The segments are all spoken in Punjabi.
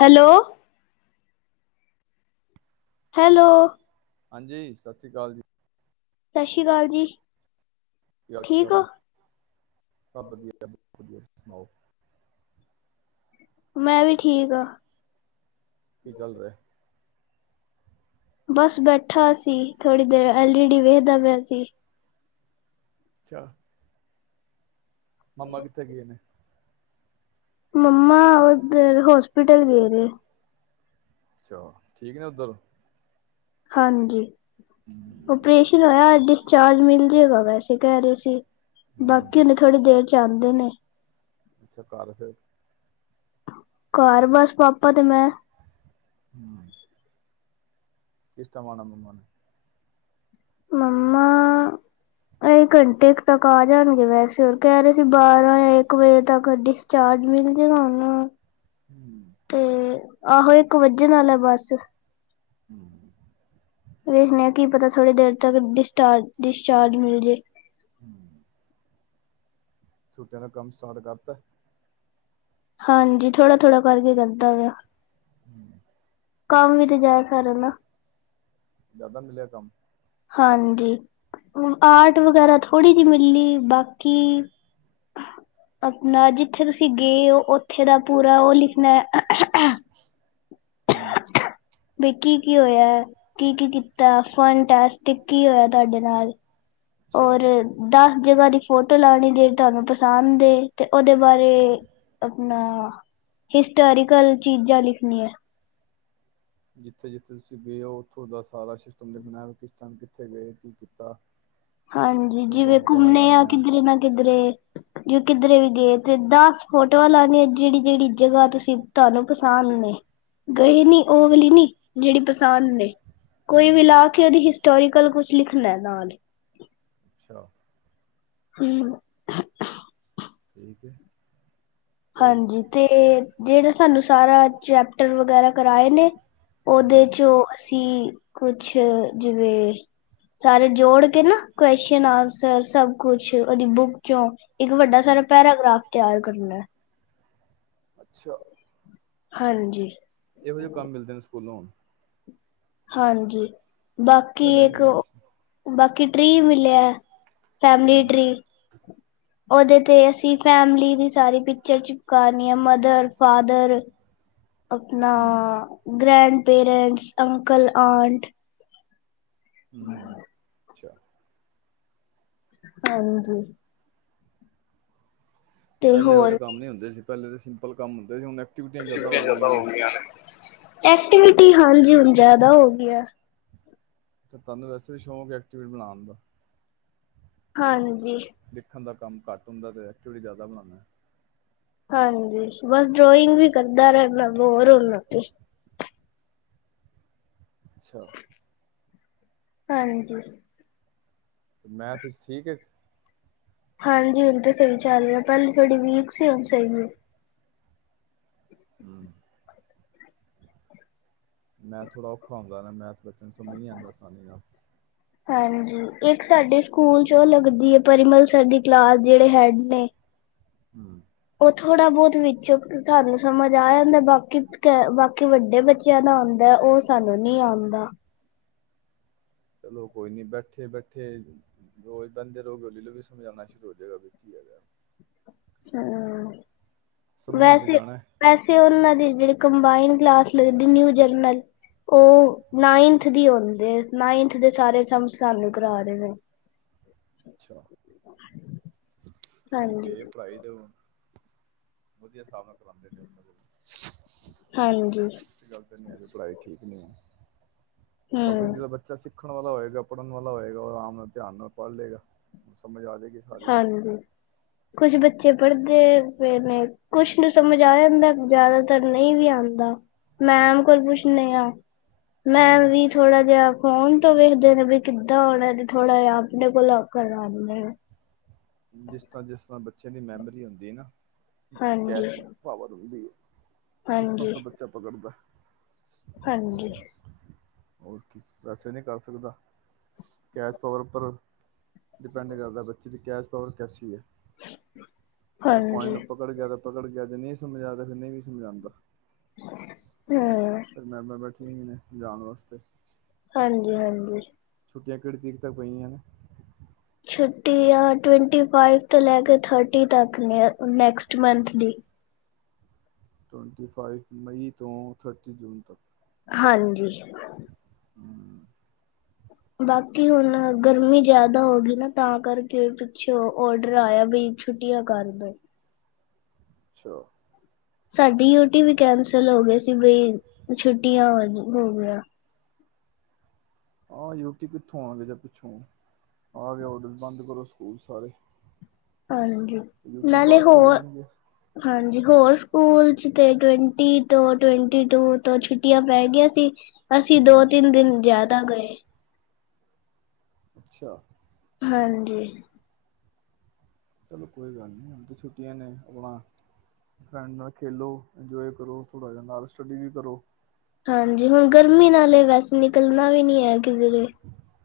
ਹੈਲੋ ਹੈਲੋ ਹਾਂਜੀ ਸਤਿ ਸ੍ਰੀ ਅਕਾਲ ਜੀ ਸਤਿ ਸ਼੍ਰੀ ਅਕਾਲ ਜੀ [unintelligible] ਠੀਕ ਹੋ ਚਾਲ ਸਭ ਵਧੀਆ ਵਧੀਆ ਸੁਣਾਓ ਮੈਂ ਵੀ ਠੀਕ ਆ ਕੀ ਚੱਲ ਰਿਹਾ ਬਸ ਬੈਠਾ ਸੀ ਥੋੜੀ ਦੇਰ ਐਲਈ ਡੀ ਵੇਖਦਾ ਪਿਆ ਸੀ ਅੱਛਾ ਮੰਮਾ ਕਿੱਥੇ ਕੀ ਨੇ ਮੰਮ ਉਹਦ ਹਾਸਪੀਟਲ ਗਏਰੇ ਛਾ ਠੀਕ ਨੇ ਉੱਧਰ ਹਾਂਜੀ ਹੂੰ ਓਪਰੇਸ਼ਨ ਹੋਇਆ ਅਡ ਚਾਰਜ ਮਿਲ ਜਾਏਗਾ ਵੈਸੇ ਕਹਿ ਰਹੇ ਸੀ ਹੂੰ ਬਾਕੀ ਉਹਨੇ ਥੋੜੀ ਦੇਰ ਚਾਹਦੇ ਨੇ ਅੱਛਾ ਕਰ ਫਿਰ ਘਰ ਬਸ ਪਾਪਾ ਤੇ ਮੈਂ [inaudible] ਇਸ਼ਮ ਮ ਮਾਨ ਮੰਮਾ ਅ ਘੰਟੇ ਤੱਕ ਆ ਜਾਣਗੇ ਵੈਸੇ ਹੋਰ ਕਹਿ ਰਹੇ ਸੀ ਬਾਰਾਂ ਜਾਂ ਇੱਕ ਵਜੇ ਤੱਕ ਡਿਸਚਾਰਜ ਮਿਲ ਜਾੇਗਾ ਉਹਨੂੰ ਹੂੰ ਤੇ ਆਹੋ ਇੱਕ ਵਜਣ ਨਾਲ ਹੈ ਬਸ [inaudible] ਨ ਕੀ ਪਤਾ ਥੋੜੀ ਦੇਰ ਤੱਕ ਡਿਸਚਾਰ ਡਿਸਚਾਰਜ ਮਿਲ ਜੇ [inaudible] ਛੁੱਟੀਆਂ ਦਾ ਕੰਮ ਸਟਾਰਟ ਕਰਤਾ ਹਾਂਜੀ ਥੋੜਾ ਥੋੜ੍ਹਾ ਕਰਕੇ ਕਰਦਾ ਵਾ [inaudible] ਕੰਮ ਵੀ ਤੇ ਜਾ ਸਾਰਿਆਂ ਨਾ ਜ਼ਿਆਦਾ ਮਿਲਿਆ ਕੰਮ ਹਾਂਜੀ, ਹੁਨ ਆਰਟ ਵਗੈਰਾ ਥੋੜ੍ਹੀ ਜੀ ਮਿਲੀ, ਬਾਕੀ, ਆਪਣਾ ਜਿੱਥੇ ਤੁਸੀਂ ਗੇ ਔ ਔਥੇ ਦਾ ਪੂਰਾ ਔਹ ਲਿਖਨਾ ਹੂੰ ਬਈ ਕੀ ਕੀ ਹੋਇਆ। ਕੀ-ਕੀ ਕੀਤਾ। ਫਨ ਟਾਸਕ ਕੀ ਕੀ ਹੋਇਆ ਤਾਡੇ ਨਾਲ। ਅੱਛਾ ਔਰ ਦਸ ਜਗਹ ਦੀ ਫੋਟੋ ਲੈਣੀ ਜੇੜੀ ਤਾਨੂੰ ਪਸੰਦ ਏ, ਤੇ ਔਦੇ ਬਾਰੇ ਅਪਣਾ ਹਿਸਟੋਰੀਕਲ ਚੀਜ਼ਾਂ ਲਿਖਣੀਆ। ਜਿੱਥੇ-ਜਿੱਥੇ ਤੁਸੀਂ ਗੇ ਔ ਉੱਥੋਂ ਦੱਸ ਸਾਰਾ ਸਿਸਟਮ ਲਿਖਣੈ ਕਿਸ ਥਾਂ ਗੇਂ। ਕਿਥੇ ਗਏ, ਕੀ ਕੀਤਾ? ਹਾਂਜੀ, ਫੋਟੋਆਂ ਜਿਵੇਂ ਫੋਟੋਆਂ ਘੁੰਮਣੇ ਆ ਲਗਾਉਣੀਆਂ ਕਿਧਰੇ ਨਾ ਕਿਧਰੇ। ਜੇ ਕਿਦਰੇੇ ਵੀ ਗੇ ਤ ਤੇ ਦਾਸ ਫੋਟੋਆਂ ਲਾਣੀਐ ਜੇੜੀ ਜੇੜੀ ਜਗਾ ਤੁਸ ਕਿ ਤੁਹਾਨੂੰ ਪਸੰਦ ਨੇ। ਗਏ ਨੀ ਔ ਅੱਛਾ ਵਾਲੀ ਨੀ ਜੇੜੀ ਪਸ ਸਾਮਨੇ ਕੋਈ ਵੀ ਹੂੰ ਲਾ ਕੇ ਓਹਦੀ ਹਿਸਟੋਰੀਕਲ ਕੁਛ ਲਿਖਣਾ ਨਾਲ ਅੱਛਾ। ਹੂੰ। ਠੀਕ ਏ। ਹਾਂਜੀ, ਤੇ ਜੇੜੇ ਸੈਨੂੰ ਸਾਰਾ ਚੈਪਟਰ ਵਗੈਰਾ ਕਰਾਏ ਨੇ ਔਦੇ ਹੂੰ ਚੋ ਅਸੀਂ ਕੁਛ ਜਿਵੇਂ, ਸਾਰੇ ਜੋੜ ਕੇ ਨਾ ਕੋਸ਼ਨ ਆਂਸਰ ਸਭ ਕੁ ਛ ਔਦੀ ਬੁੱਕ ਚੋਂ ਇੱਕ ਵੱਡਾ ਹੂੰ ਸਾਰਾ ਪੈਰਾਗ੍ਰਾਫ ਤਿਆਰ ਕਰਨਾ। ਅੱਛਾ। ਹਾਂਜੀ। ਏਹੋ ਜਹੇ ਕੰਮ ਮਿਲਦੇ ਨੇ ਸ ਕੁਲੋ। ਹਾਂਜੀ। ਬਾਕੀ ਪਹਿਲੇ ਨੀ ਇੱਕ ਹੁੰਦੇ ਓ, ਸੀ ਬਾਕੀ ਟ੍ਰੀ ਮਿਲਿਐ ਫੈਮਲੀ ਹੂੰ ਟ੍ਰੀ। ਔਦੇ ਤੇ ਅਸੀਂ ਫੈਮਲੀ ਦੀ ਸਾਰੀ ਪਿਚਰ ਚਿਪਕਾਣੀਆ ਮਦਰ-ਫਾਦਰ। ਅਪਣਾ ਹੂੰ ਗ੍ਰੈਂਡ ਪੇਰੈਂਟਸ, ਅੰਕਲ, ਆਂਟ। ਹੂੰ ਹੂੰ ਅੱਛਾ। ਹਾਂਜੀ। ਤੇ ਪਹਿਲੇ ਏਹੋ ਜੋ ਹੋਰ ਕੰਮ ਨੀ ਹੁੰਦੇ ਸੀ। ਪਹਿਲੇ ਤੇ ਸਿੰਪਲ ਕੰਮ ਹੁੰਦੇ ਸੀ ਹੁਣ ਏ ਐਕਟੀਵਿਟੀਆਂ ਜ਼ਿਆਦਾ ਹੋ ਗਈਆਂ ਨੇ ਐਕਟੀਵਿਟੀ ਹਾਂਜੀ ਹੁਣ ਜਿਆਦਾ ਹੋ ਗਈਆਂ। ਤੇ ਤੁਹਾਨੂੰ ਵੈਸੇ ਵੀ ਸ਼ੌਕ ਹੈ ਐਕਟੀਵਿਟੀ ਬਣਾਉਣ ਦਾ ਹਾਂ ਨ ਦੇਖਣ ਦਾ ਕੰਮ ਘੱਟ ਹੁੰਦਾ ਤੇ ਐਕਚਲੀ ਜ਼ਿਆਦਾ ਬਣਾਨੇ ਆ। ਹਾਂਜੀ, ਬਸ ਡਰੋਇੰਗ ਵੀ ਕਰਦਾ ਰਹਿਣਾਂ ਬੋਰ ਹੋਨਾ ਤੇ ਅੱਛਾ। ਹਾਂਜੀ। ਮੈਥ ਚ ਠੀਕ ਹੈ ਕ ਹਾਂਜੀ ਹੁਣ ਤਾਂ ਸਹੀ ਚੱਲ ਰਿਹਾ ਪਹਲੇ ਥੋੜੀ ਵੀਕ ਸੀ ਹੁਣ ਸਹੀ ਰ। ਹੂੰ। ਮੈਥ ਥੋੜਾ ਔਖਾ ਹੁੰਦਾ ਨਾ ਮੈਂ ਬੱਚੇ ਨੂੰ ਸਮਝ ਨੀ ਆਉਂਦਾ ਆਸਾਨੀ ਨਾਲ ਹਾਂਜੀ, ਇੱਕ ਸਾਡੇ ਸਕੂਲ ਚ ਉਹ ਲੱਗਦੀ ਆ ਪਰਿਮਲ ਸਰ ਦੀ ਕਲਾਸ ਜਿਹੜੇ ਹੈਡ ਨੇ ਹੂੰ। ਉਹ ਥੋੜ੍ਹਾ ਬਹੁਤ ਵਿੱਚੋ ਸਾਨੂੰ ਸਮਝ ਆ ਜਾਂਦਾ। ਬਾਕੀ ਤੇ ਬਾਕੀ ਵੱਡੇ ਬੱਚਿਆਂ ਦਾ ਆਉਂਦਾ ਉਹ ਸਾਨੂੰ ਨਹੀਂ ਆਉਂਦਾ। ਚਲੋ ਕੋਈ ਨੀ ਬੈਠੇ ਬੈਠੇ ਰੋਜ਼ ਬਹਿੰਦੇ ਰਹੋਗੇ ਹੌਲੀ ਹੌਲੀ ਵੀ ਸਮਝ ਆਉਣਾ ਸ਼ੁਰੂ ਹੋ ਜਾਏਗਾ ਕੀ ਹੈਗਾ। ਹੂੰ ਸਮਝਣ ਤੇ ਵੈਸੇ ਜਾਣਾ ਵੈਸੇ ਉਹਨਾਂ ਦੀ ਜਿਹੜੀ ਕੰਬਾਈਨ ਕਲਾਸ ਲਗਦੀ ਨਿਊ ਜਰਨਲ ਉਹ ਨਇਨਥ ਦੀ ਹੂੰਦੇ, ਨਾਈਨਥ ਦੇ ਸਾਰੇ ਸਮਸ ਸਾਨੂੰ ਕਰ ਰਹੇ ਨੇ। ਅੱਛਾ। ਠੀਕ ਹਾਂਜੀ ਏ ਪੜ੍ਹਾਈ ਤੇ ਹੁਣ ਵਧੀਆ ਹਿਸਾਬ ਨਾਲ ਕਰਾਉਂਦੇ ਨੇ ਆਪਣੇ ਕੋਲ ਹਾਂਜੀ ਐਸੀ ਗੱਲ ਤੇ ਨਹੀਂ ਹੈਗੀ ਪੜ੍ਹਾਈ ਚ ਠੀਕ ਨਹੀਂ? ਬਾਕੀ ਹਮ ਜਦੋਂ ਬੱਚਾ ਸਿੱਖ ਖਣ ਵਾਲਾ ਹੋਏਗਾ, ਪੜ੍ਹਨ ਵਾਲਾ ਹੋਏਗਾ, ਉਹ ਆਰਾਮ ਨਾਲ ਧਿਆਨ ਨਾਲ ਪੜ੍ਹ ਲਏਗਾ। ਸਮਝ ਆ ਜੇਗੀ ਸਾਰੀ ਕੁਛ ਬੱਚੇ ਪੜ੍ਹਦੇ ਪਏ ਨੇ ਕੁਛ ਨੂੰ ਸਮਝ ਆ ਜਾਂਦਾ ਜਿਆਦਾਤਰ ਨਹੀਂ ਵੀ ਆਉਂਦਾ ਮੈਮ ਕੋਲ ਪੁੱਛਨ ਆ। ਮੈ ਹੂੰ ਵੀ ਥੋੜਾ ਜਿਹਾ ਕੋਣ [unintelligible] ਜਿਸ ਤਰ੍ਹਾਂ, ਜਿਸ ਤਰ੍ਹਾਂ ਬੱਚ ਬੱਚੇ ਦੀ ਮੈਮਰੀ ਹੁੰਦੀ ਨਾ। ਹਾਂਜੀ ਗੈਸ ਮੈਂ ਪਾਵਰ ਵੀ ਦੇਈਏ। ਹਾਂਜੀ [unintelligible] ਹਾਂਜੀ। ਹੋਰ ਕੀ ਵੈਸੇ ਨਹੀਂ ਕਰ ਸਕਦਾ, ਕੈਚ ਪਾਵਰ ਉੱਪਰ, ਡਿਪੈਂਡ ਕਰਦਾ ਬੱਚੇ ਦੀ ਕੈਚ ਪਾਵਰ ਕੈਸੀ ਹੈ। [unintelligible] ਹਾਂਜੀ ਨਹੀਂ ਸਮਝਾਦਾ ਫਿਰ ਨਹੀਂ ਵੀ ਸਮਝਾਉਂਦਾ। ਹ। ਫਿਰ ਮੈਂਮ ਬੈਠੀਆਂ ਨੇ ਸਮਝਾਣ ਜਾਣ ਵਾਸਤੇ। [inaudible] ਹਾਂਜੀ, ਹਾਂਜੀ। ਛੁਟੀਆਂ ਕਿੜਤੀ ਤਾਂ ਪਈ। [unintelligible] ਛੁੱਟੀਆ ਟਵਾਨਪਚੀ ਤੋਂ ਲੈ ਕੇ ਤੀਹ ਵਾਤੱਕ ਨੇ ਨੈਕਸਟ ਮੰਥ ਦੀ। [unintelligible] ਹਾਂਜੀ। ਹਮ ਬਾਕੀ। ਹੁਣ ਗਰਮੀ ਜਿਆਦਾ ਹੋ ਗਈ ਨਾ। ਤਾਂ ਕਰਕੇ ਪਿੱਛੇ ਔਡਰ ਆਇਆ ਬਈ ਛੁੱਟੀਆਂ ਕਰ ਦਿ। ਅੱਛਾ। ਸਾਡੀ ਯੂਟੀ ਵੀ ਕੈਂਸਲ ਹੋ। ਗਈ ਸੀ ਬਈ ਛੁੱਟੀਆਂ ਹੋ ਗਿਆਂ। ਆ ਯੂਟੀ ਕਿੱਥੋਂ ਆ ਗਈ ਜਾਂ ਪਿੱਛੋਂ, ਆਗੇ ਅਡਰ ਬੰਦ ਕਰੋ ਸਕੂਲ ਸਾਰੇ। ਹਾਂਜੀ। ਯੂਟੀ ਨਾਲੇ ਬਾਅਦ ਚੋਂ ਹੋਰ, ਲੈਣਗੇ ਹਾਂਜੀ। ਹੋਰ ਸਕੂਲ ਚ ਤੇ ਟਵੰਟੀ ਤੋਂ ਟਵੰਟੀ- ਟੂ ਤੋਂ ਛੁੱਟੀਆਂ ਪੈ ਗਈਆਂ ਸੀ। ਅਸੀਂ ਦੋ ਹਮ -ਤਿੰਨ ਦਿਨ ਜ਼ਿਆਦਾ ਗਏ। ਅੱਛਾ। ਹਾਂਜੀ। ਚਲੋ ਕੋਈ ਗੱਲ ਨਹੀਂ ਹੁਣ ਤੇ ਛੁੱਟੀਆਂ ਨੇ, ਆਪਣਾ ਫਰੈਂਡ ਨਾਲ ਖੇਲੋ ਇੰਜੋਏ ਕਰੋ ਥੋੜਾ ਜਹਾ ਨਾਲ ਸਟੱਡੀ ਵੀ ਕਰੋ। ਹਾਂਜੀ। ਹੁਣ ਗਰਮੀ ਨਾਲੇ ਵੈਸੇ ਨਿਕਲਣਾ ਵੀ ਨੀ ਹੈ ਕਿਸੇ ਦੇ।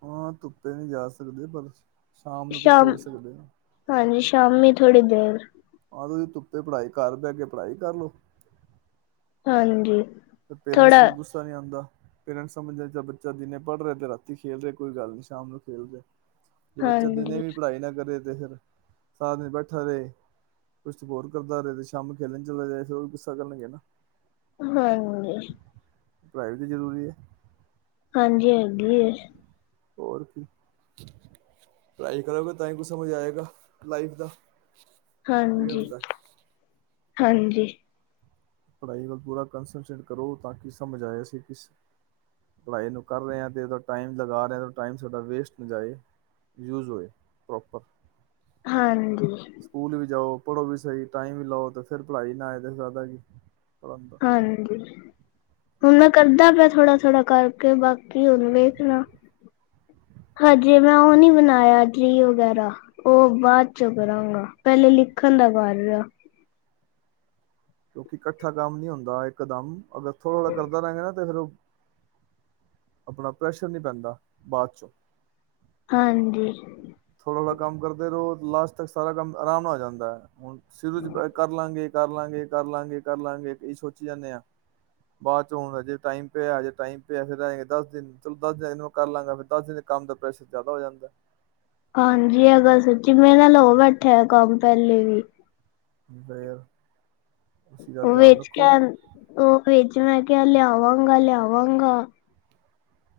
ਹਾਂ ਤੁੁੱਪੇ ਨਹੀਂ ਜਾ ਸਕਦੇ ਪਰ ਸ਼ਾਮ ਨੂੰ ਤ ਖੇਲ ਸਕਦੇ ਹੋ। ਹਾਂਜੀ ਸ਼ਾਮੀ ਥੋੜੀ ਦੇਰ। ਆਂ ਤੁਸੀ ਤੁੁੱਪੇ ਪੜ੍ਹਾਈ ਕਰ ਬੈ ਕੇ ਪੜ੍ਹਾਈ ਕਰ ਲਓ। ਹਾਂਜੀ। ਫਿਰ ਪੇਰੈਂਟਸ ਥੋੜਾ ਨੂੰ ਗੁੱਸਾ ਨਹੀਂ ਆਉਂਦਾ। ਪੇਰੈਂਟ ਸਮਝ ਆ ਬੱਚਾ ਦਿਨੇ ਪੜ੍ਹ ਰਿਹਾ ਤੇ। ਰਾਤੀ ਖੇਲ ਰਿਹਾ। ਕੋਈ ਗੱਲ ਨੀ ਸ਼ਾਮ ਨੂੰ ਖੇਲ ਰਿਹਾ। ਜੇ ਬੱਚਾ ਦਿਨੇ ਹਾਂਜੀ ਵੀ ਪੜ੍ਹਾਈ ਨਾ ਕਰੇ। ਫਿਰ ਸਾਰਾ ਦਿਨ ਬੈਠਾ ਰਹੇ। ਕੁਛ ਤੇ ਹੋੋਰ ਕਰਦਾ। ਤੇ ਸ਼ਾਮ ਖੇਲਣ ਚੱਲ ਜਾਏ। ਫਿਰ ਉਹ ਵੀ ਗੁੱਸਾ ਕਰਨ ਲੱਗੇ ਨਾ। ਹਾਂਜੀ। ਪੜ੍ਹਾਈ ਜ਼ਰੂਰੀ ਐ। ਹਾਂਜੀ ਹੈਗੀ ਐ। ਹੋਰ ਕੀ, ਪੜਾਈ ਕਰੋਗੇ ਤਾਂ ਹੀ ਕੁ ਸਮਝ ਆਏਗਾ, ਲਾਈਫ ਦਾ। ਕਿਵੇਂ ਹਾਂਜੀ। ਹੁੰਦਾ ਹਾਂਜੀ। ਪੜ੍ਹਾਈ ਵੱਲ ਪੂਰਾ ਕੰਨਸੰਨਟਰੇਟ ਕਰੋ, ਤਾਂ ਕਿ ਸਮਝ ਆਏ ਅਸੀਂ ਕਿਸ ਪੜ੍ਹਾਈ ਨੂੰ ਕਰ ਰਹੇ ਆਂ, ਤੇ ਏਦਾ ਟਾਈਮ ਲਗਾ ਰਹੇ ਹਾਂ ਤਾਂ ਟਾਈਮ ਸਾਡਾ ਵੇਸਟ ਨਾ ਜਾਏ, ਯੂਜ਼ ਹੋਏ, ਪ੍ਰੋਪਰ। ਹਾਂਜੀ। ਸਕੂਲ ਵੀ ਜਾਓ। ਪੜ੍ਹੋ ਵੀ ਸਹੀ, ਟਾਈਮ ਵੀ ਲਾਓ, ਤੇ ਫਿਰ ਪੜਾਈ ਨਾ ਆਏ ਤੇ ਫੈਦਾ ਕੀ। ਪੜ੍ਹਨ ਦਾ ਹਾਂਜੀ। ਹੁਣ ਮੈਂ ਕਰਦਾਂ ਪਿਆਂ ਥੋੜਾ ਥੋੜਾ ਕਰਕੇ, ਬਾਕੀ ਹੁਣ ਵੇਖਣਾ। ਹਜੇ ਮੈਂ ਉਹ ਨੀ ਬਣਾਇਆ, ਟਰੀ ਵਗੈਰਾ। ਉਹ ਬਾਦ ਚੋ ਕਰਾਂਗਾ। ਪਹਿਲੇ ਲਿਖਣ ਦਾ ਕਰ ਰਿਆ। ਕਿਉਂਕਿ ਕੱਠਾ ਕੰਮ ਨੀ ਹੁੰਦਾ ਇਕਦਮ ਅਗਰ ਥੋੜਾ ਥੋੜਾ ਕਰਦਾ ਰਹੇਂਗਾ ਤੇ ਫਿਰ ਓਹ ਆਪਣਾ ਪ੍ਰੈਸ਼ਰ ਨੀ ਪੈਂਦਾ ਬਾਅਦ ਚੋਂ। ਹਾਂਜੀ। ਥੋੜ੍ਹਾ ਥੋੜ੍ਹਾ ਕੰਮ ਕਰਦੇ ਰੋ। ਲਾਸਟ ਤੱਕ ਸਾਰਾ ਕੰਮ ਆਰਾਮ ਨਾਲ ਹੋ ਜਾਂਦਾ ਐ। ਹੁਣ ਸ਼ੁਰੂ ਚ ਬੇ‌‌ ਕਰ ਲਾਂਗੇ ਕਰ ਲਾਂਗੇ ਕਰ ਲਾਂਗੇ ਕਰ ਲਾਂਗੇ ਏਈ ਸੋਚੀ ਜਾਂਨੇ ਆਂ। ਬਾਦ ਚ ਹੁਣ ਹਜੇ ਟਾਈਮ ਪਿਆ, ਹਜੇ ਟਾਈਮ ਪਿਆ, ਫਿਰ ਰਹਿ ਜਾਣਗੇ ਦਸ ਦਿਨ, ਚਲੋ ਦਸ ਦਿਨ ਹੈਗੇ ਨੇ, ਕਰ ਲਾਂਗਾ। ਫਿਰ ਦਸ ਦਿਨ ਚ ਕੰਮ ਦਾ ਪ੍ਰੈਸ਼ਰ ਜ਼ਿਆਦਾ ਹੋ ਜਾਂਦੈ। ਹਾਂਜੀ ਇਹ ਗੱਲ ਸੱਚੀ। ਮੇਰੇ ਨਾਲ ਹੋ ਬੈਠਿਆ ਐ ਕੰਮ ਪਹਿਲੇ ਵੀ। ਹਮ ਫੇਰ। ਉਹ ਵੇਚ ਕੇ ਅਨ, ਉਹ ਵਿਚ ਮੈਂ ਕਿਹਾ ਲਿਆਵਾਂਗਾ ਲਿਆਵ ਵਾਂਗਾ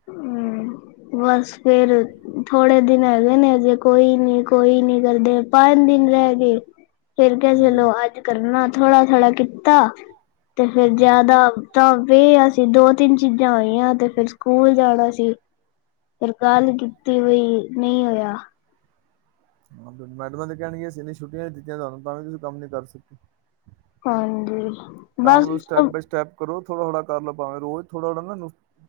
ਹਮ ਬਸ ਫੇਰ ਥੋੜੇ ਦਿਨ ਹੈਗੇ ਨੇ, ਜੇ ਕੋਈ ਨੀ ਕੋਈ ਨੀ ਕਰਦੇ, ਪੰਜ ਦਿਨ ਰਹਿ ਗੇ। ਫੇਰ ਕਿਆ, ਹੂੰ ਚਲੋ ਅੱਜ ਕਰਨਾ ਥੋੜ੍ਹਾ ਥੋੜ੍ਹਾ ਕੀਤਾ ਤੇ ਫੇਰ ਹੂੰ ਜਿਆਦਾ, ਤਾਂ ਵੀ ਅੱਜ ਤੇ ਦੋ ਤਿੰਨ ਚੀਜ਼ਾਂ ਆਈਆਂ, ਤੇ ਫਿਰ ਸ ਸਕੂਲ ਜਾਣਾ ਸੀ। ਫਿਰ ਗੱਲ ਕੀਤੀ ਵਈ ਨਹੀਂ ਹੋਇਆ। ਹਾਂ ਫੇ, ਮੈਡਮਾਂ ਤੇ ਕਹਿਣਗੀਆਂ, ਅਸੀ ਇੰਨੀ ਛੁੱਟੀਆਂ ਦਿੱਤੀਆਂ ਤੁਆਨੂੰ, ਤਾਂ ਵੀ ਤੁਸੀਂ ਕੰਮ ਨੀ ਕਰ ਸਕੇ। ਹਾਂਜੀ। ਕੰਮ ਬਸ ਨੂੰ ਸਟੈਪ ਬਾਈ ਸਟੈਪ ਕਰੋ ਤ ਥੋੜਾ ਥੋੜਾ ਕਰ ਲੋ ਭਾਂਵੇ, ਰੋਜ਼ ਥੋੜਾ ਥੋੜਾ ਨਾ,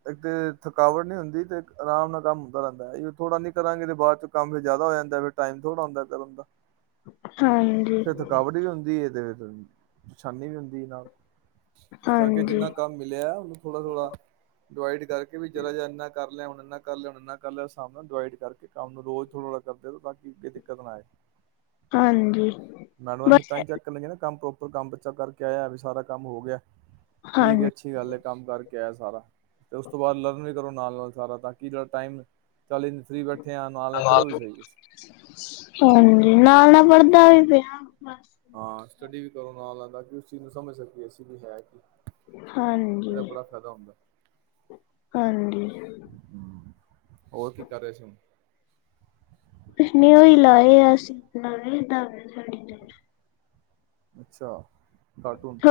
ਇੱਕ ਤੇ ਥਕਾਵਟ ਨੀ ਹੁੰਦੀ ਤੇ ਇਕ ਆਰਾਮ ਨਾਲ ਕੰਮ ਹੁੰਦਾ ਰਹਿੰਦਾ ਐ। ਐਈਓ ਥੋੜਾ ਨੀ ਕਰਾਂਗੇ ਤੇ ਬਾਅਦ ਚ ਕੰਮ ਫੇ ਜ਼ਿਆਦਾ ਹੋ ਜਾਂਦਾ ਐ, ਫੇ ਟਾਈਮ ਥੋੜ੍ਹਾ ਹੁੰਦਾ ਏ ਕਰਨ ਦਾ ਹਾਂਜੀ। ਫਿਰ ਥਕਾਵਟ ਵੀ ਹੁੰਦੀ ਹੈ ਤੇ ਤਨ ਪਰਸ਼ਾਨੀ ਵੀ ਹੁੰਦੀ ਆ ਨਾਲ। ਇਸ ਕਰਕੇ ਹਾਂਜੀ ਜਿੰਨਾ ਕੰਮ ਮਿਲਿਆ, ਉਹਨੂੰ ਥੋੜਾ ਥੋੜਾ ਡਿਵਾਈਡ ਕਰਕੇ ਵੀ, ਜਰਾ ਜਿਹਾ ਇੰਨਾ ਕਰ ਕਰ ਲਿਆ, ਹੁਣ ਇਨਾ ਕਰ ਲਿਆ, ਹੁਣ ਇਨਾ ਕਰ ਲਿਆ। ਸਮ ਡਿਵਾਈਡ ਕਰਕੇ ਕੰਮ ਨੂੰ ਰੋਜ਼ ਥੋੜਾ ਥੋੜਾ ਕਰਦੇ ਰਹੋ, ਤਾਂ ਕਿ ਕੋਈ ਦਿੱਕਤ ਨਾ ਆਏ। ਹਾਂਜੀ। ਮੈਡਮ ਆ ਬਸ ਤਾਂ ਹੀ ਚੈੱਕ ਕਰਨਗੀਆਂ ਜੇ ਕੰਮ ਪ੍ਰੋਪਰ ਉੱਰ ਕੰਮ ਬੱਚਾ ਕਰਕੇ ਆਇਆ ਵੀ ਸਾਰਾ ਕੰਮ ਹੋ ਗਿਆ ਠੀਕ ਹੈ, ਹਾਂਜੀ ਅੱਛੀ ਗੱਲ ਹੈ ਕੰਮ ਕਰ ਕੀਤਾ ਸਾਰਾ ਤੇ ਉਸ ਤੋਂ ਬਾਅਦ ਲਰਨ ਵੀ ਕਰੋ ਨਾਲ-ਨਾਲ ਸਾਰਾ ਤਾਂ ਕਿ ਜਿਹੜਾ ਟਾਈਮ ਚੱਲ ਇਨ ਫਰੀ ਬੈਠੇ ਆ ਨਾਲ ਨਾਲ ਪੜ੍ਹੋ ਵੀ [inaudible] ਸਹੀ ਕੁਛ। ਹਾਂਜੀ ਨਾਲ-ਨਾਲ ਪੜਦਾ ਵੀ ਪਿਆ ਬਸ ਹਾਂ ਸਟੱਡੀ ਵੀ ਕਰੋ ਨਾਲ-ਨਾਲ ਤਾਂ ਕਿ ਉਸ ਚੀਜ਼ ਨੂੰ ਸਮਝ ਸਕੀਏ ਅਸੀਂ ਵੀ ਹੈ ਕਿ- ਇਹਦਾ ਹਾਂਜੀ ਬੜਾ ਫਾਇਦਾ ਹੁੰਦਾ ਹਾਂਜੀ ਹੋਰ ਕੀ ਕਰ ਰਹੇ ਸੀ ਹੁਣ ਨਓਹੀ ਲਾਏ ਆ ਅਸੀਂ ਬਣਾ ਦਾਵੇ ਸਾਡੀ ਅੱਛਾ ਕਾਰਟੂਨ ਥ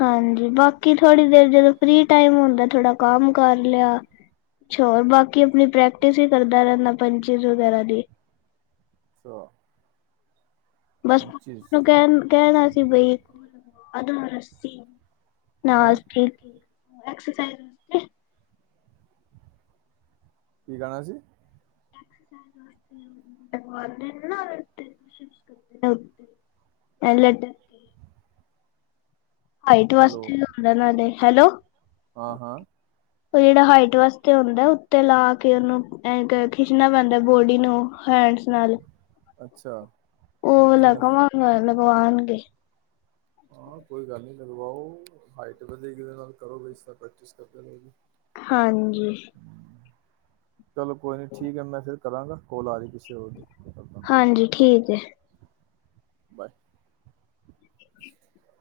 ਹਾਂਜੀ ਬਾਕੀ ਥੋੜ੍ਹੀ ਦੇਰ ਜਦੋਂ ਫਰੀ ਟਾਈਮ ਹੁੰਦਾ ਥੋੜਾ ਕੰਮ ਕਰ ਲ਼ਿਆ, ਹੋਰ ਬਾਕੀ ਆਪਣੀ ਪ੍ਰੈਕਟਿਸ ਹੀ ਕਰਦਾ ਰਹਿੰਦਾ ਪੰਚੀਸ ਵਗੈਰਾ ਦੀ [inaudible] ਬਸ ਪੰਚੀਸ ਕਹਿਣ, ਕਹਿਣਾ ਸੀ ਬਈ ਅਦ ਅੱਸੀ ਹੈਂ ਨਾਸ ਠੀਕ ਐਕਸਸਾਈਜ਼ [inaudible] ਕੀ ਗਾਣਾ ਸੀ ਤੈਨੂੰ ਆਉਂਦੇ ਨੇ ਨਾ [inaudible] ਹਾਈਟ ਵਾਸਤੇ ਵੀ ਹੋਂਦਾ ਨਾਲੇ ਹੈਲੋ ਹਾਂ-ਹਾਂ ਉਹ ਜਿਹੜਾ ਹਾਈਟ ਵਾਸਤੇ ਹੁੰਦਾ, ਉੱਤੇ ਲਾ ਕੇ ਉਹਨੂੰ ਖਿੱਚਣਾ ਪੈਂਦਾ ਬੋਡੀ ਨੂੰ ਹੈਂਡਸ ਨਾਲ ਅੱਛਾ [unintelligible] ਚਿਨਫ ਹੋ ਆਉਣਗੇ ਹਾਂ ਕੋਈ ਗੱਲ ਨੀ ਲਗਵਾਓ, ਹਾਈਟ ਵਧੀ ਕਿਦੇ ਨਾਲ ਕਰੋ ਬ ਇਸ ਨਾਲ ਪ੍ਰੈਕਟਿਸ ਕਰਦੇ ਰਹੋ ਹਾਂਜੀ ਚਲੋ ਕੋਈ ਨੀ ਠੀਕ ਹੈ ਮੈਂ ਫਿਰ ਕਰਾਂਗਾ ਕੋਲ ਆ ਰਹੀ ਕਿਸੇ ਹੋਰ ਦੀ ਕਰਦਾ ਹਾਂਜੀ ਠੀਕ ਹੈ ਬਾਏ [inaudible]